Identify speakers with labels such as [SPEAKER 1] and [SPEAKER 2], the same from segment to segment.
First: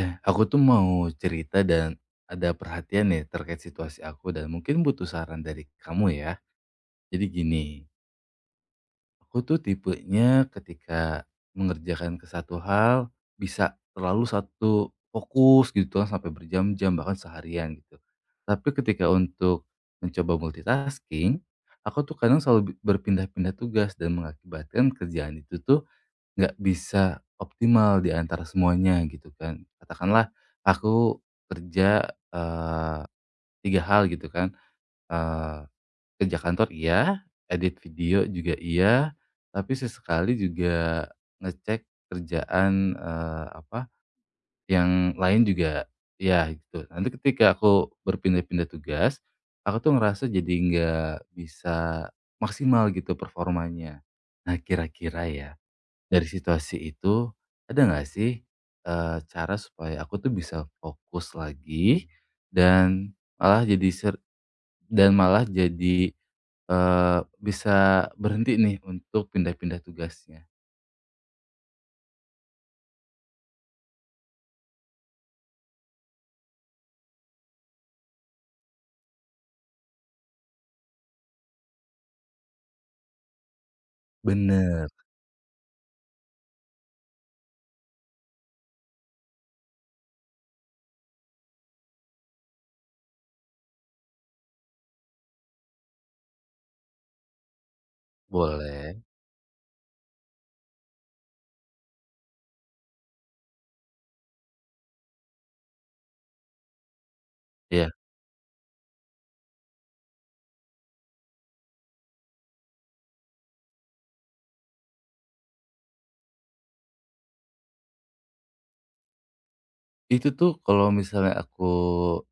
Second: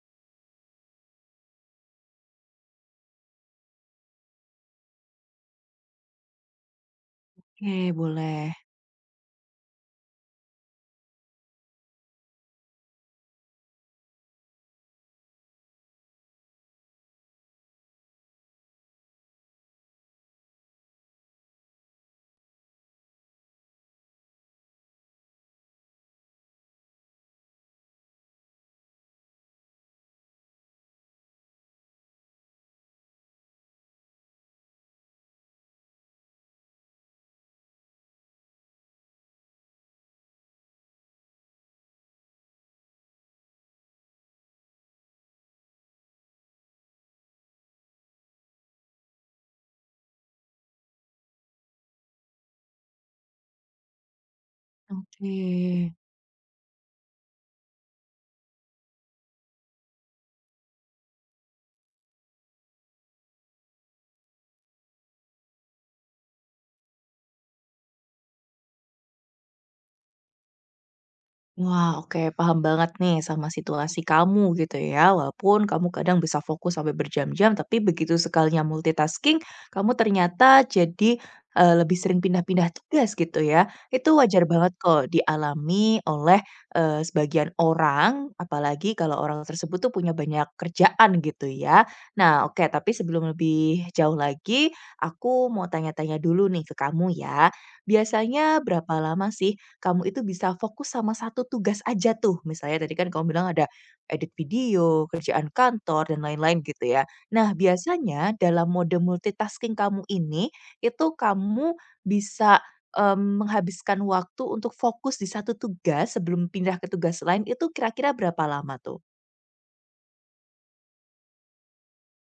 [SPEAKER 1] Eh, aku tuh mau cerita dan ada perhatian nih terkait situasi aku dan mungkin butuh saran dari kamu ya. Jadi gini,
[SPEAKER 2] Oke boleh,
[SPEAKER 1] aku tuh tipenya ketika mengerjakan ke satu hal bisa terlalu satu fokus gitu kan sampai berjam-jam bahkan seharian gitu. Tapi ketika untuk mencoba multitasking, aku tuh kadang selalu berpindah-pindah tugas dan mengakibatkan kerjaan itu tuh nggak bisa optimal di antara semuanya gitu kan. Katakanlah aku kerja, tiga hal gitu kan, eee, kerja kantor iya, edit video juga iya, tapi sesekali juga ngecek kerjaan, apa, yang lain juga ya gitu. Nanti ketika aku berpindah-pindah tugas, aku tuh ngerasa jadi nggak bisa maksimal gitu performanya. Nah kira-kira
[SPEAKER 2] oke.
[SPEAKER 1] ya dari situasi itu, ada nggak sih, cara supaya aku tuh bisa fokus lagi dan malah jadi ser dan malah jadi, bisa berhenti nih untuk pindah-pindah tugasnya?
[SPEAKER 2] Wah, oke, paham banget nih sama situasi kamu gitu ya. Walaupun kamu kadang bisa fokus sampai berjam-jam, tapi begitu sekalinya multitasking, kamu ternyata jadi lebih sering pindah-pindah tugas gitu ya. Itu wajar banget
[SPEAKER 1] Bener,
[SPEAKER 2] kok dialami oleh sebagian orang, apalagi kalau orang tersebut tuh punya banyak kerjaan gitu ya. Nah, oke, tapi sebelum lebih jauh lagi, aku mau tanya-tanya dulu nih ke kamu ya. Biasanya
[SPEAKER 1] boleh.
[SPEAKER 2] berapa lama sih kamu itu bisa fokus sama satu tugas aja tuh. Misalnya tadi kan kamu bilang ada edit video, kerjaan kantor, dan lain-lain gitu ya. Nah,
[SPEAKER 1] Ya.
[SPEAKER 2] biasanya dalam mode multitasking kamu ini, itu kamu bisa menghabiskan waktu untuk fokus di satu tugas sebelum pindah ke tugas lain, itu kira-kira berapa lama tuh?
[SPEAKER 1] Itu tuh kalau misalnya aku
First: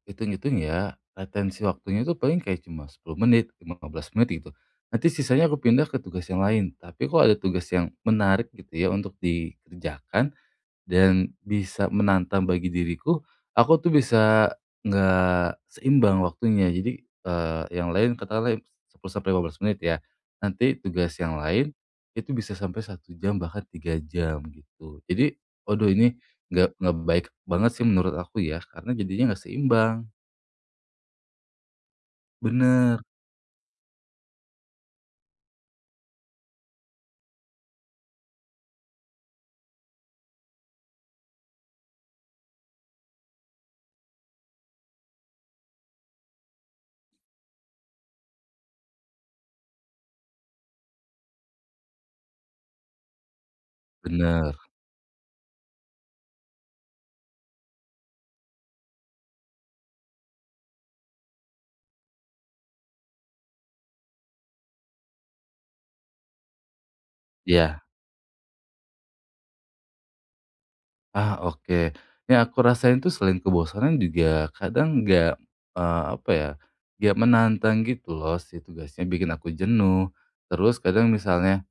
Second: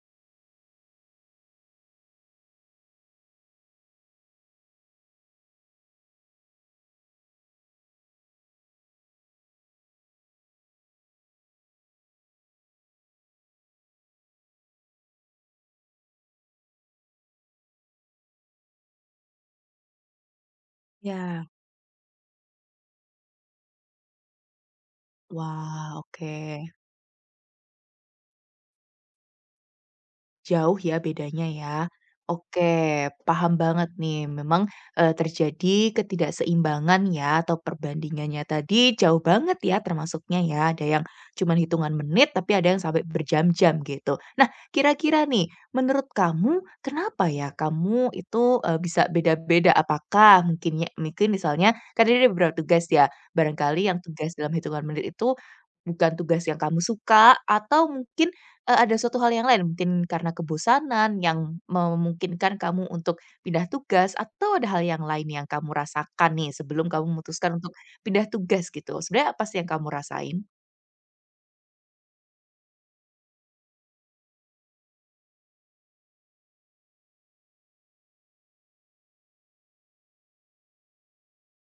[SPEAKER 1] hitung-hitung ya, retensi waktunya itu paling kayak cuma 10 menit, 15 menit gitu. Nanti sisanya aku pindah ke tugas yang lain. Tapi kalau ada tugas yang menarik gitu ya untuk dikerjakan, dan bisa menantang bagi diriku, aku tuh bisa nggak seimbang waktunya. Jadi, yang lain katakanlah 10-15 menit ya, nanti tugas yang
[SPEAKER 2] Ya.
[SPEAKER 1] lain itu bisa sampai 1 jam bahkan 3 jam gitu. Jadi, waduh
[SPEAKER 2] Wah,
[SPEAKER 1] ini
[SPEAKER 2] oke.
[SPEAKER 1] nggak baik banget sih menurut aku ya, karena jadinya nggak seimbang.
[SPEAKER 2] Jauh ya bedanya ya.
[SPEAKER 1] Bener
[SPEAKER 2] Oke, paham banget nih. Memang terjadi ketidakseimbangan ya atau perbandingannya tadi jauh banget ya termasuknya ya. Ada yang cuman hitungan menit tapi ada yang sampai berjam-jam gitu. Nah, kira-kira nih menurut kamu kenapa ya kamu itu bisa beda-beda? Apakah mungkin mungkin misalnya kan ada beberapa tugas ya. Barangkali yang tugas dalam
[SPEAKER 1] bener,
[SPEAKER 2] hitungan menit itu bukan tugas yang kamu suka atau mungkin ada suatu hal yang lain, mungkin karena kebosanan yang memungkinkan kamu untuk pindah tugas atau ada hal yang lain yang kamu rasakan nih sebelum kamu memutuskan untuk
[SPEAKER 1] ya.
[SPEAKER 2] pindah tugas gitu? Sebenarnya apa sih yang kamu rasain?
[SPEAKER 1] Ah, oke. Yang aku rasain tuh selain kebosanan juga kadang nggak, apa ya, nggak menantang gitu loh si tugasnya, bikin aku jenuh. Terus kadang misalnya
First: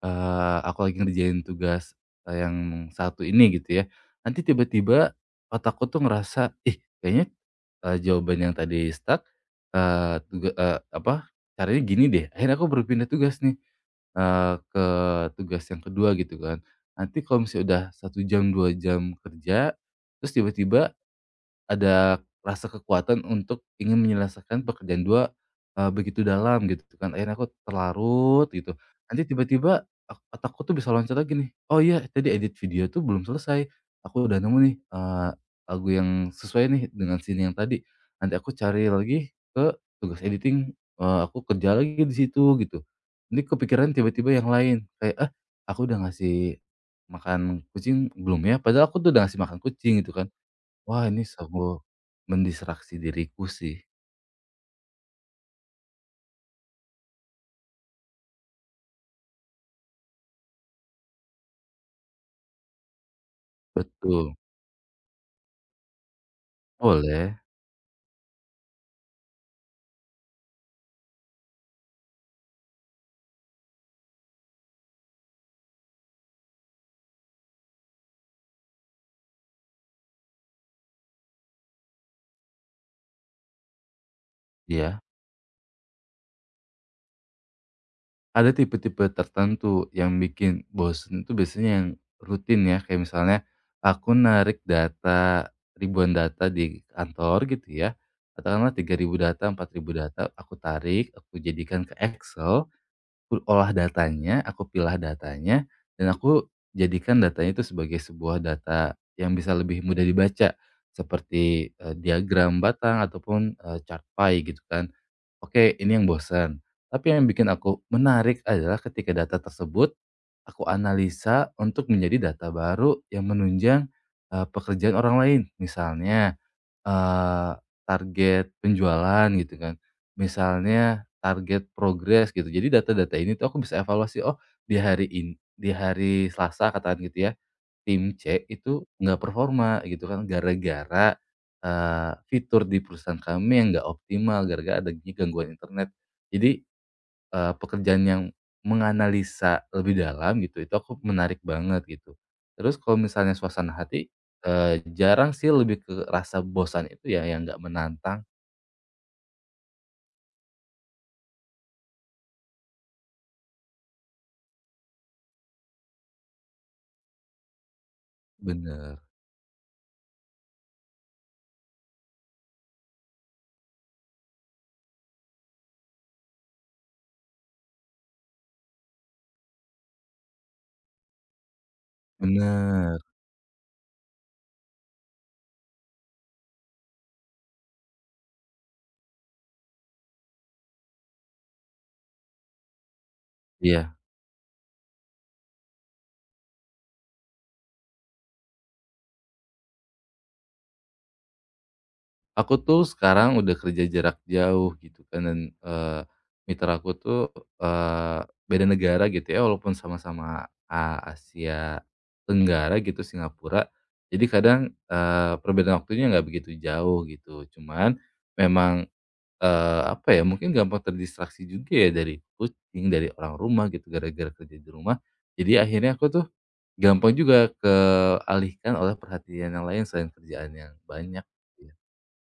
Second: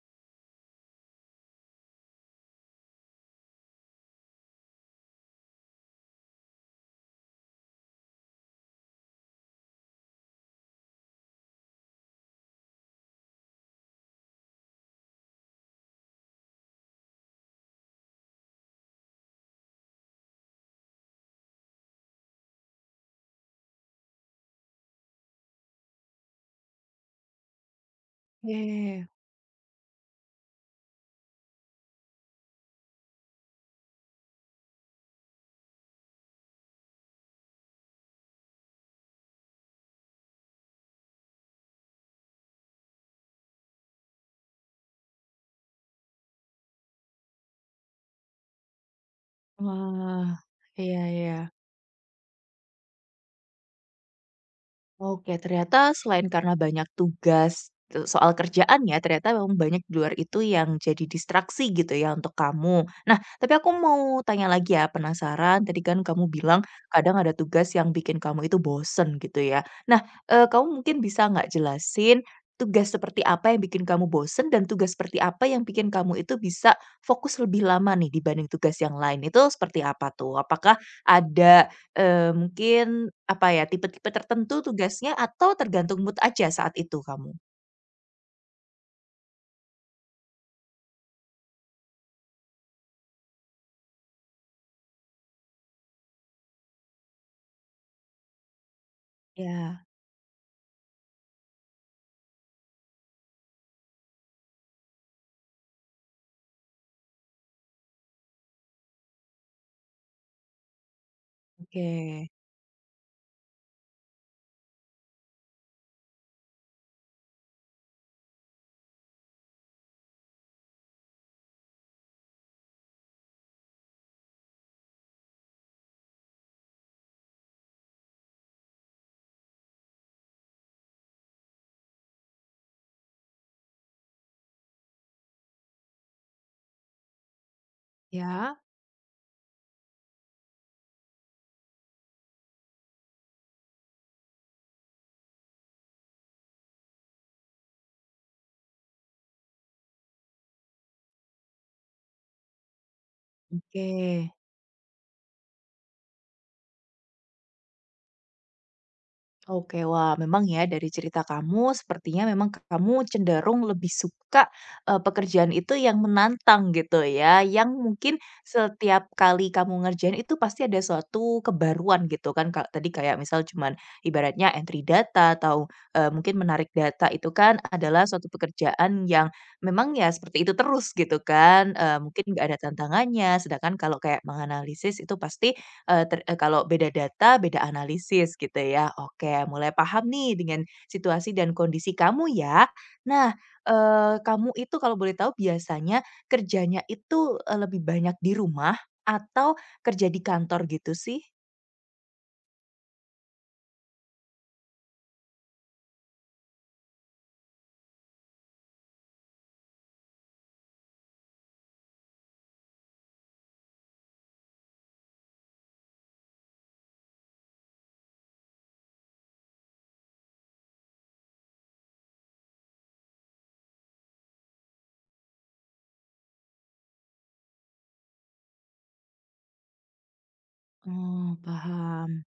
[SPEAKER 1] Aku lagi ngerjain tugas, yang satu ini gitu ya, nanti tiba-tiba otakku tuh ngerasa, "Ih kayaknya, jawaban yang tadi stuck, apa, caranya gini deh." Akhirnya aku berpindah tugas nih, ke tugas yang kedua gitu kan. Nanti kalau misalnya udah 1 jam, 2 jam kerja, terus tiba-tiba ada rasa kekuatan untuk ingin menyelesaikan pekerjaan 2 begitu dalam gitu kan. Akhirnya aku terlarut gitu.
[SPEAKER 2] Oke.
[SPEAKER 1] Nanti tiba-tiba otakku tuh bisa loncat lagi nih, "Oh iya tadi edit video tuh belum selesai. Aku udah nemu nih, lagu yang sesuai nih dengan scene yang tadi." Nanti aku cari lagi ke tugas editing, aku kerja lagi di situ gitu. Nanti kepikiran tiba-tiba yang lain, kayak, "Ah, aku udah ngasih makan kucing belum ya?" Padahal aku tuh udah ngasih makan kucing gitu kan.
[SPEAKER 2] Wah, iya
[SPEAKER 1] Wah, ini
[SPEAKER 2] iya.
[SPEAKER 1] sungguh mendistraksi diriku sih.
[SPEAKER 2] Oke, ternyata selain karena banyak tugas soal kerjaan ya, ternyata memang banyak di luar itu yang jadi distraksi gitu ya untuk kamu. Nah, tapi aku mau
[SPEAKER 1] Betul,
[SPEAKER 2] tanya lagi ya, penasaran, tadi kan kamu bilang kadang ada
[SPEAKER 1] boleh,
[SPEAKER 2] tugas yang bikin kamu itu bosen gitu ya. Nah, kamu mungkin bisa nggak jelasin tugas seperti apa yang bikin kamu bosen dan tugas seperti apa yang bikin kamu itu bisa fokus lebih lama nih dibanding tugas yang lain, itu seperti apa tuh? Apakah ada mungkin apa ya, tipe-tipe tertentu
[SPEAKER 1] iya.
[SPEAKER 2] tugasnya atau tergantung mood aja saat itu kamu?
[SPEAKER 1] Ada tipe-tipe tertentu yang bikin bosen itu biasanya yang rutin ya, kayak misalnya aku narik data, ribuan data di kantor gitu ya, katakanlah tiga ribu data, empat
[SPEAKER 2] Ya,
[SPEAKER 1] ribu data, aku tarik, aku jadikan ke Excel. Aku olah datanya, aku pilah datanya, dan aku jadikan datanya itu sebagai sebuah data yang bisa lebih mudah dibaca, seperti,
[SPEAKER 2] oke.
[SPEAKER 1] diagram batang ataupun, chart pie gitu kan. Oke, ini yang bosan. Tapi yang bikin aku menarik adalah ketika data tersebut aku analisa untuk menjadi data baru yang menunjang, pekerjaan orang lain. Misalnya Eee, target penjualan gitu kan, misalnya target progres gitu. Jadi data-data ini tuh aku bisa evaluasi, oh di hari ini, di hari Selasa katakan gitu ya, tim C
[SPEAKER 2] Ya?
[SPEAKER 1] itu nggak performa gitu kan gara-gara, fitur di perusahaan kami yang nggak optimal, gara-gara adanya gangguan internet. Jadi pekerjaan yang menganalisa lebih dalam gitu, itu aku menarik banget gitu. Terus kalau misalnya suasana
[SPEAKER 2] Oke.
[SPEAKER 1] hati, jarang sih lebih ke rasa bosan itu ya yang nggak menantang.
[SPEAKER 2] Oke, wah memang ya dari cerita kamu sepertinya memang kamu cenderung lebih suka, pekerjaan itu yang menantang gitu ya, yang mungkin
[SPEAKER 1] Bener
[SPEAKER 2] setiap kali kamu ngerjain itu pasti ada suatu kebaruan gitu kan, kalau tadi kayak misal cuman ibaratnya entry data atau, mungkin menarik data itu kan adalah suatu pekerjaan yang memang ya seperti itu terus gitu kan, mungkin nggak ada
[SPEAKER 1] bener,
[SPEAKER 2] tantangannya. Sedangkan kalau kayak menganalisis itu pasti kalau beda data, beda analisis gitu ya. Oke, mulai paham nih dengan situasi dan kondisi kamu ya. Nah,
[SPEAKER 1] iya.
[SPEAKER 2] kamu itu kalau boleh tahu biasanya kerjanya itu, lebih banyak di rumah atau kerja di kantor gitu sih?
[SPEAKER 1] Aku tuh sekarang udah kerja jarak jauh gitu kan dan, mitra aku tuh, beda negara gitu ya walaupun sama-sama, Asia Tenggara gitu Singapura. Jadi kadang, perbedaan waktunya nggak begitu jauh gitu. Cuman memang, apa ya, mungkin gampang terdistraksi juga ya dari kucing, dari orang rumah gitu gara-gara kerja di rumah. Jadi akhirnya aku tuh gampang juga kealihkan oleh perhatian yang lain selain kerjaan yang banyak
[SPEAKER 2] Oh,
[SPEAKER 1] gitu ya.
[SPEAKER 2] paham.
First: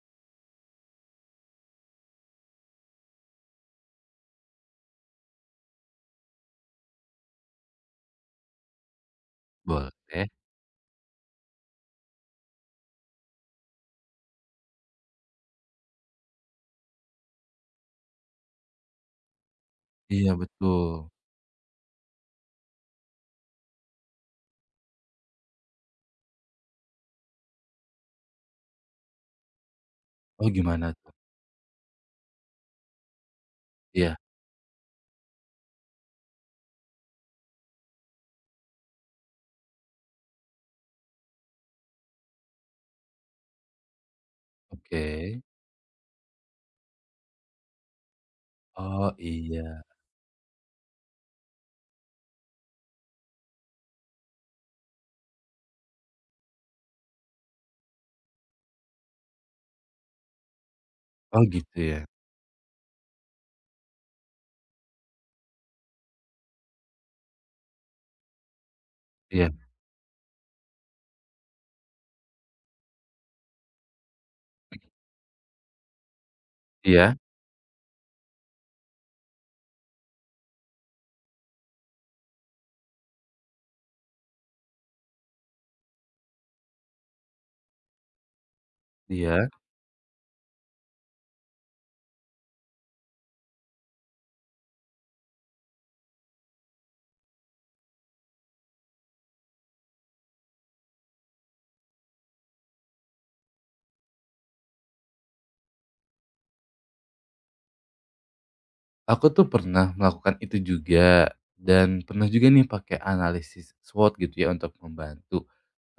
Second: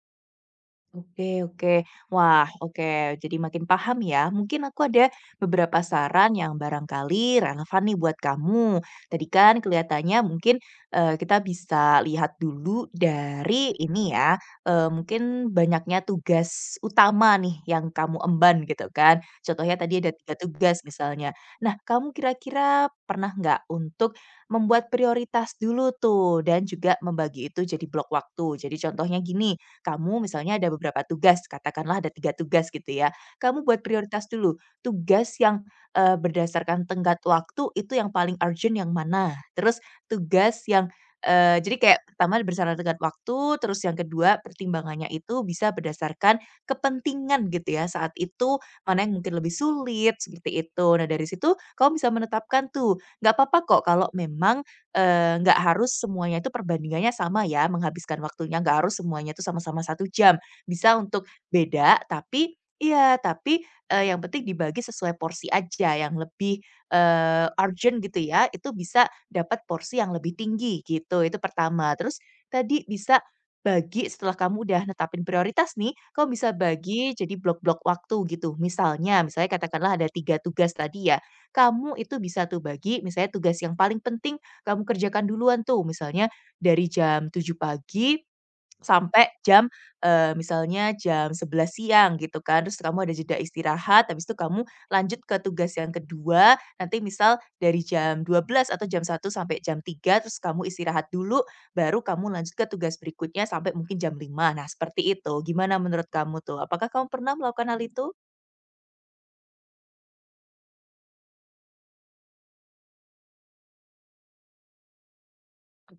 [SPEAKER 2] Oke oke. Wah, oke, jadi makin paham ya. Mungkin aku ada beberapa saran yang barangkali relevan nih buat kamu. Tadi kan kelihatannya
[SPEAKER 1] Boleh.
[SPEAKER 2] mungkin, kita bisa lihat dulu dari ini ya, mungkin banyaknya tugas utama nih yang kamu emban gitu kan. Contohnya tadi ada
[SPEAKER 1] Iya
[SPEAKER 2] tiga tugas
[SPEAKER 1] betul.
[SPEAKER 2] misalnya. Nah, kamu kira-kira pernah nggak untuk membuat prioritas dulu tuh dan juga membagi itu jadi blok waktu. Jadi contohnya gini, kamu
[SPEAKER 1] Oh
[SPEAKER 2] misalnya ada
[SPEAKER 1] gimana
[SPEAKER 2] beberapa
[SPEAKER 1] tuh?
[SPEAKER 2] tugas, katakanlah ada 3 tugas gitu ya. Kamu buat
[SPEAKER 1] Iya,
[SPEAKER 2] prioritas dulu, tugas yang, berdasarkan tenggat waktu itu yang paling urgent yang mana, terus tugas yang, jadi kayak pertama berdasarkan tenggat waktu, terus yang kedua pertimbangannya itu
[SPEAKER 1] oke.
[SPEAKER 2] bisa berdasarkan kepentingan gitu ya saat itu, mana
[SPEAKER 1] Oh
[SPEAKER 2] yang mungkin lebih
[SPEAKER 1] iya.
[SPEAKER 2] sulit, seperti itu. Nah dari situ kamu bisa menetapkan tuh, nggak apa-apa kok kalau memang, nggak harus semuanya itu perbandingannya sama ya, menghabiskan waktunya, nggak harus semuanya itu sama-sama 1 jam. Bisa untuk
[SPEAKER 1] Oh gitu ya?
[SPEAKER 2] beda, tapi iya, tapi, yang penting dibagi sesuai porsi aja, yang lebih, urgent gitu ya, itu bisa
[SPEAKER 1] Iya
[SPEAKER 2] dapat porsi yang lebih tinggi, gitu. Itu pertama. Terus tadi bisa bagi setelah kamu udah netapin prioritas nih, kamu bisa bagi
[SPEAKER 1] iya
[SPEAKER 2] jadi blok-blok waktu gitu. Misalnya misalnya katakanlah ada 3 tugas tadi ya, kamu itu bisa tuh bagi misalnya tugas yang paling penting kamu kerjakan duluan tuh misalnya dari jam 7 pagi sampai
[SPEAKER 1] iya.
[SPEAKER 2] jam, misalnya jam 11 siang gitu kan. Terus kamu ada jeda istirahat, habis itu kamu lanjut ke tugas yang kedua nanti misal dari jam 12 atau jam 1 sampai jam 3 terus kamu istirahat dulu, baru kamu lanjut ke tugas berikutnya sampai mungkin jam 5. Nah seperti itu, gimana menurut kamu tuh? Apakah kamu pernah melakukan hal itu?
[SPEAKER 1] Aku tuh pernah melakukan itu juga, dan pernah juga nih pakai analisis SWOT gitu ya untuk membantu,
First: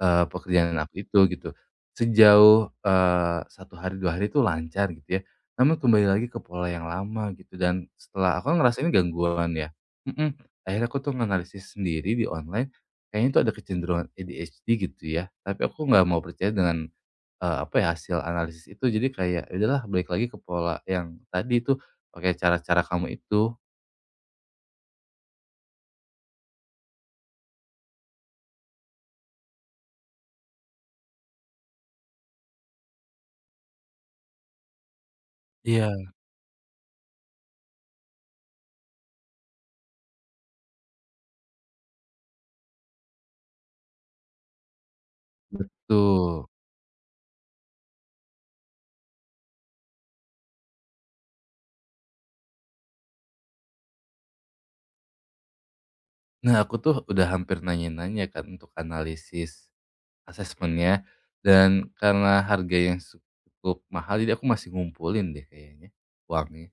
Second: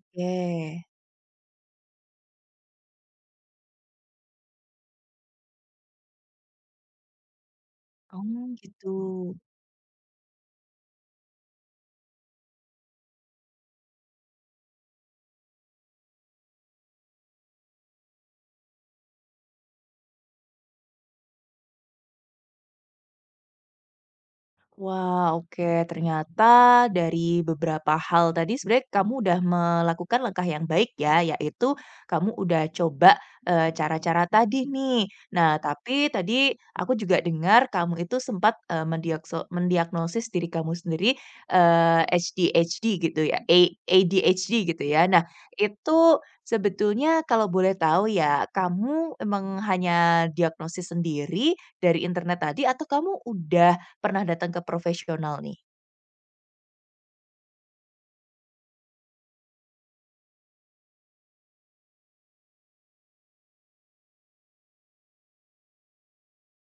[SPEAKER 1] pekerjaan aku itu gitu. Sejauh, 1 hari 2 hari itu lancar gitu ya, namun kembali lagi ke pola yang lama gitu dan setelah
[SPEAKER 2] Oh
[SPEAKER 1] aku kan ngerasa
[SPEAKER 2] gitu.
[SPEAKER 1] ini gangguan ya. Mhm, akhirnya aku tuh menganalisis sendiri di online, kayaknya itu ada kecenderungan ADHD gitu ya, tapi aku nggak mau percaya dengan apa ya, hasil analisis itu jadi kayak, ya udahlah balik lagi ke pola yang tadi itu pakai cara-cara kamu itu.
[SPEAKER 2] Wah, oke. Ternyata dari beberapa hal tadi sebenarnya kamu udah melakukan langkah yang baik ya, yaitu kamu udah coba, cara-cara tadi nih. Nah, tapi
[SPEAKER 1] Iya.
[SPEAKER 2] tadi aku juga dengar kamu itu sempat, mendiagnosis diri kamu sendiri, ADHD gitu ya, ADHD gitu ya. Nah, itu
[SPEAKER 1] Tuh.
[SPEAKER 2] sebetulnya kalau boleh tahu ya, kamu emang hanya diagnosis sendiri dari internet tadi atau kamu udah pernah datang ke profesional nih.
[SPEAKER 1] Nah, aku tuh udah hampir nanya-nanya kan untuk analisis asesmennya, dan karena harga yang cukup mahal, jadi aku masih ngumpulin deh kayaknya uangnya.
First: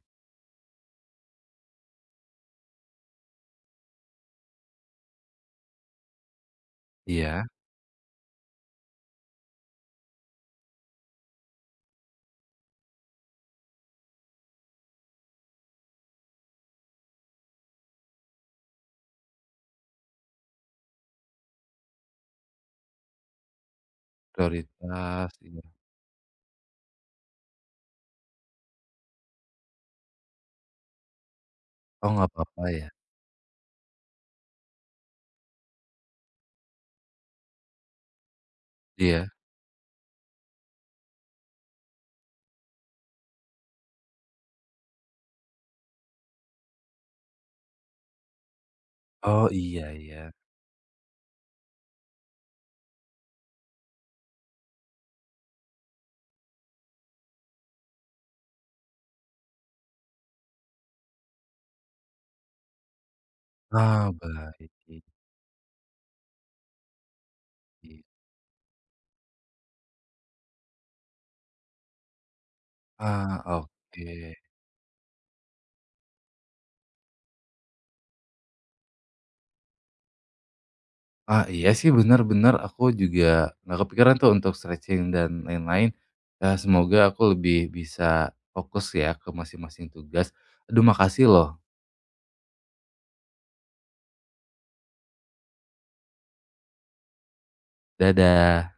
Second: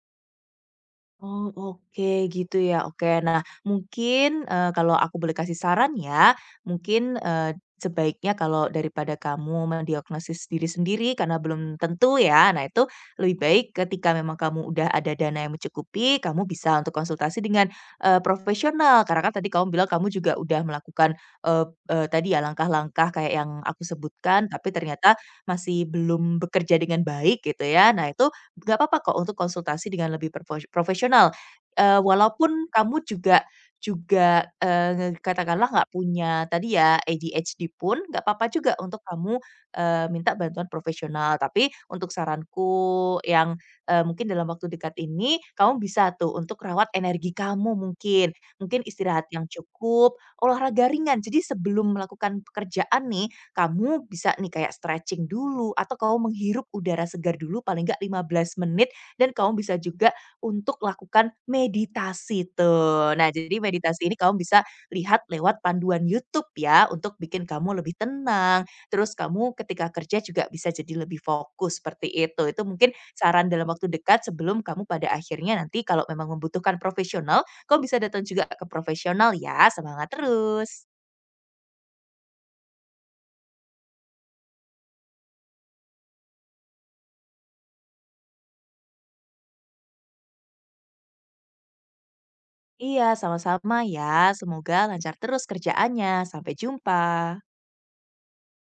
[SPEAKER 2] Oh, oke gitu ya. Oke. Nah, mungkin, kalau aku boleh kasih saran ya, mungkin,
[SPEAKER 1] Iya.
[SPEAKER 2] sebaiknya kalau daripada kamu mendiagnosis diri sendiri karena belum tentu ya, nah itu lebih baik ketika memang kamu udah ada dana yang mencukupi, kamu bisa untuk konsultasi dengan, profesional. Karena kan tadi kamu bilang kamu juga udah melakukan, eee eee, tadi ya langkah-langkah kayak yang aku sebutkan, tapi ternyata
[SPEAKER 1] Prioritas, iya.
[SPEAKER 2] masih belum bekerja dengan baik gitu ya. Nah, itu nggak apa-apa kok untuk konsultasi dengan lebih profesional,
[SPEAKER 1] Oh, nggak apa-apa
[SPEAKER 2] walaupun
[SPEAKER 1] ya?
[SPEAKER 2] kamu juga juga, katakanlah nggak punya tadi ya ADHD pun nggak apa-apa juga untuk
[SPEAKER 1] Iya.
[SPEAKER 2] kamu, minta bantuan profesional. Tapi untuk saranku yang, mungkin dalam waktu dekat ini kamu bisa tuh untuk rawat energi kamu mungkin. Mungkin istirahat
[SPEAKER 1] Oh,
[SPEAKER 2] yang
[SPEAKER 1] iya
[SPEAKER 2] cukup,
[SPEAKER 1] ya.
[SPEAKER 2] olahraga ringan. Jadi sebelum melakukan pekerjaan nih, kamu bisa nih kayak stretching dulu atau kamu menghirup udara segar dulu paling nggak 15 menit dan kamu bisa juga untuk lakukan meditasi tuh. Nah, jadi meditasi
[SPEAKER 1] Ah,
[SPEAKER 2] ini kamu bisa
[SPEAKER 1] baik.
[SPEAKER 2] lihat lewat panduan YouTube ya untuk bikin kamu lebih tenang. Terus kamu ketika kerja juga bisa jadi lebih fokus seperti itu. Itu mungkin
[SPEAKER 1] Ah,
[SPEAKER 2] saran dalam waktu dekat
[SPEAKER 1] oke.
[SPEAKER 2] sebelum kamu pada akhirnya nanti kalau memang membutuhkan profesional, kamu bisa datang juga ke profesional ya. Semangat terus.
[SPEAKER 1] Ah, iya sih bener bener, aku juga nggak kepikiran tuh untuk stretching dan lain-lain. Ya semoga aku lebih bisa fokus ya ke masing-masing tugas. Aduh makasih loh,
[SPEAKER 2] Iya, sama-sama ya. Semoga lancar terus kerjaannya. Sampai jumpa.
[SPEAKER 1] dadah.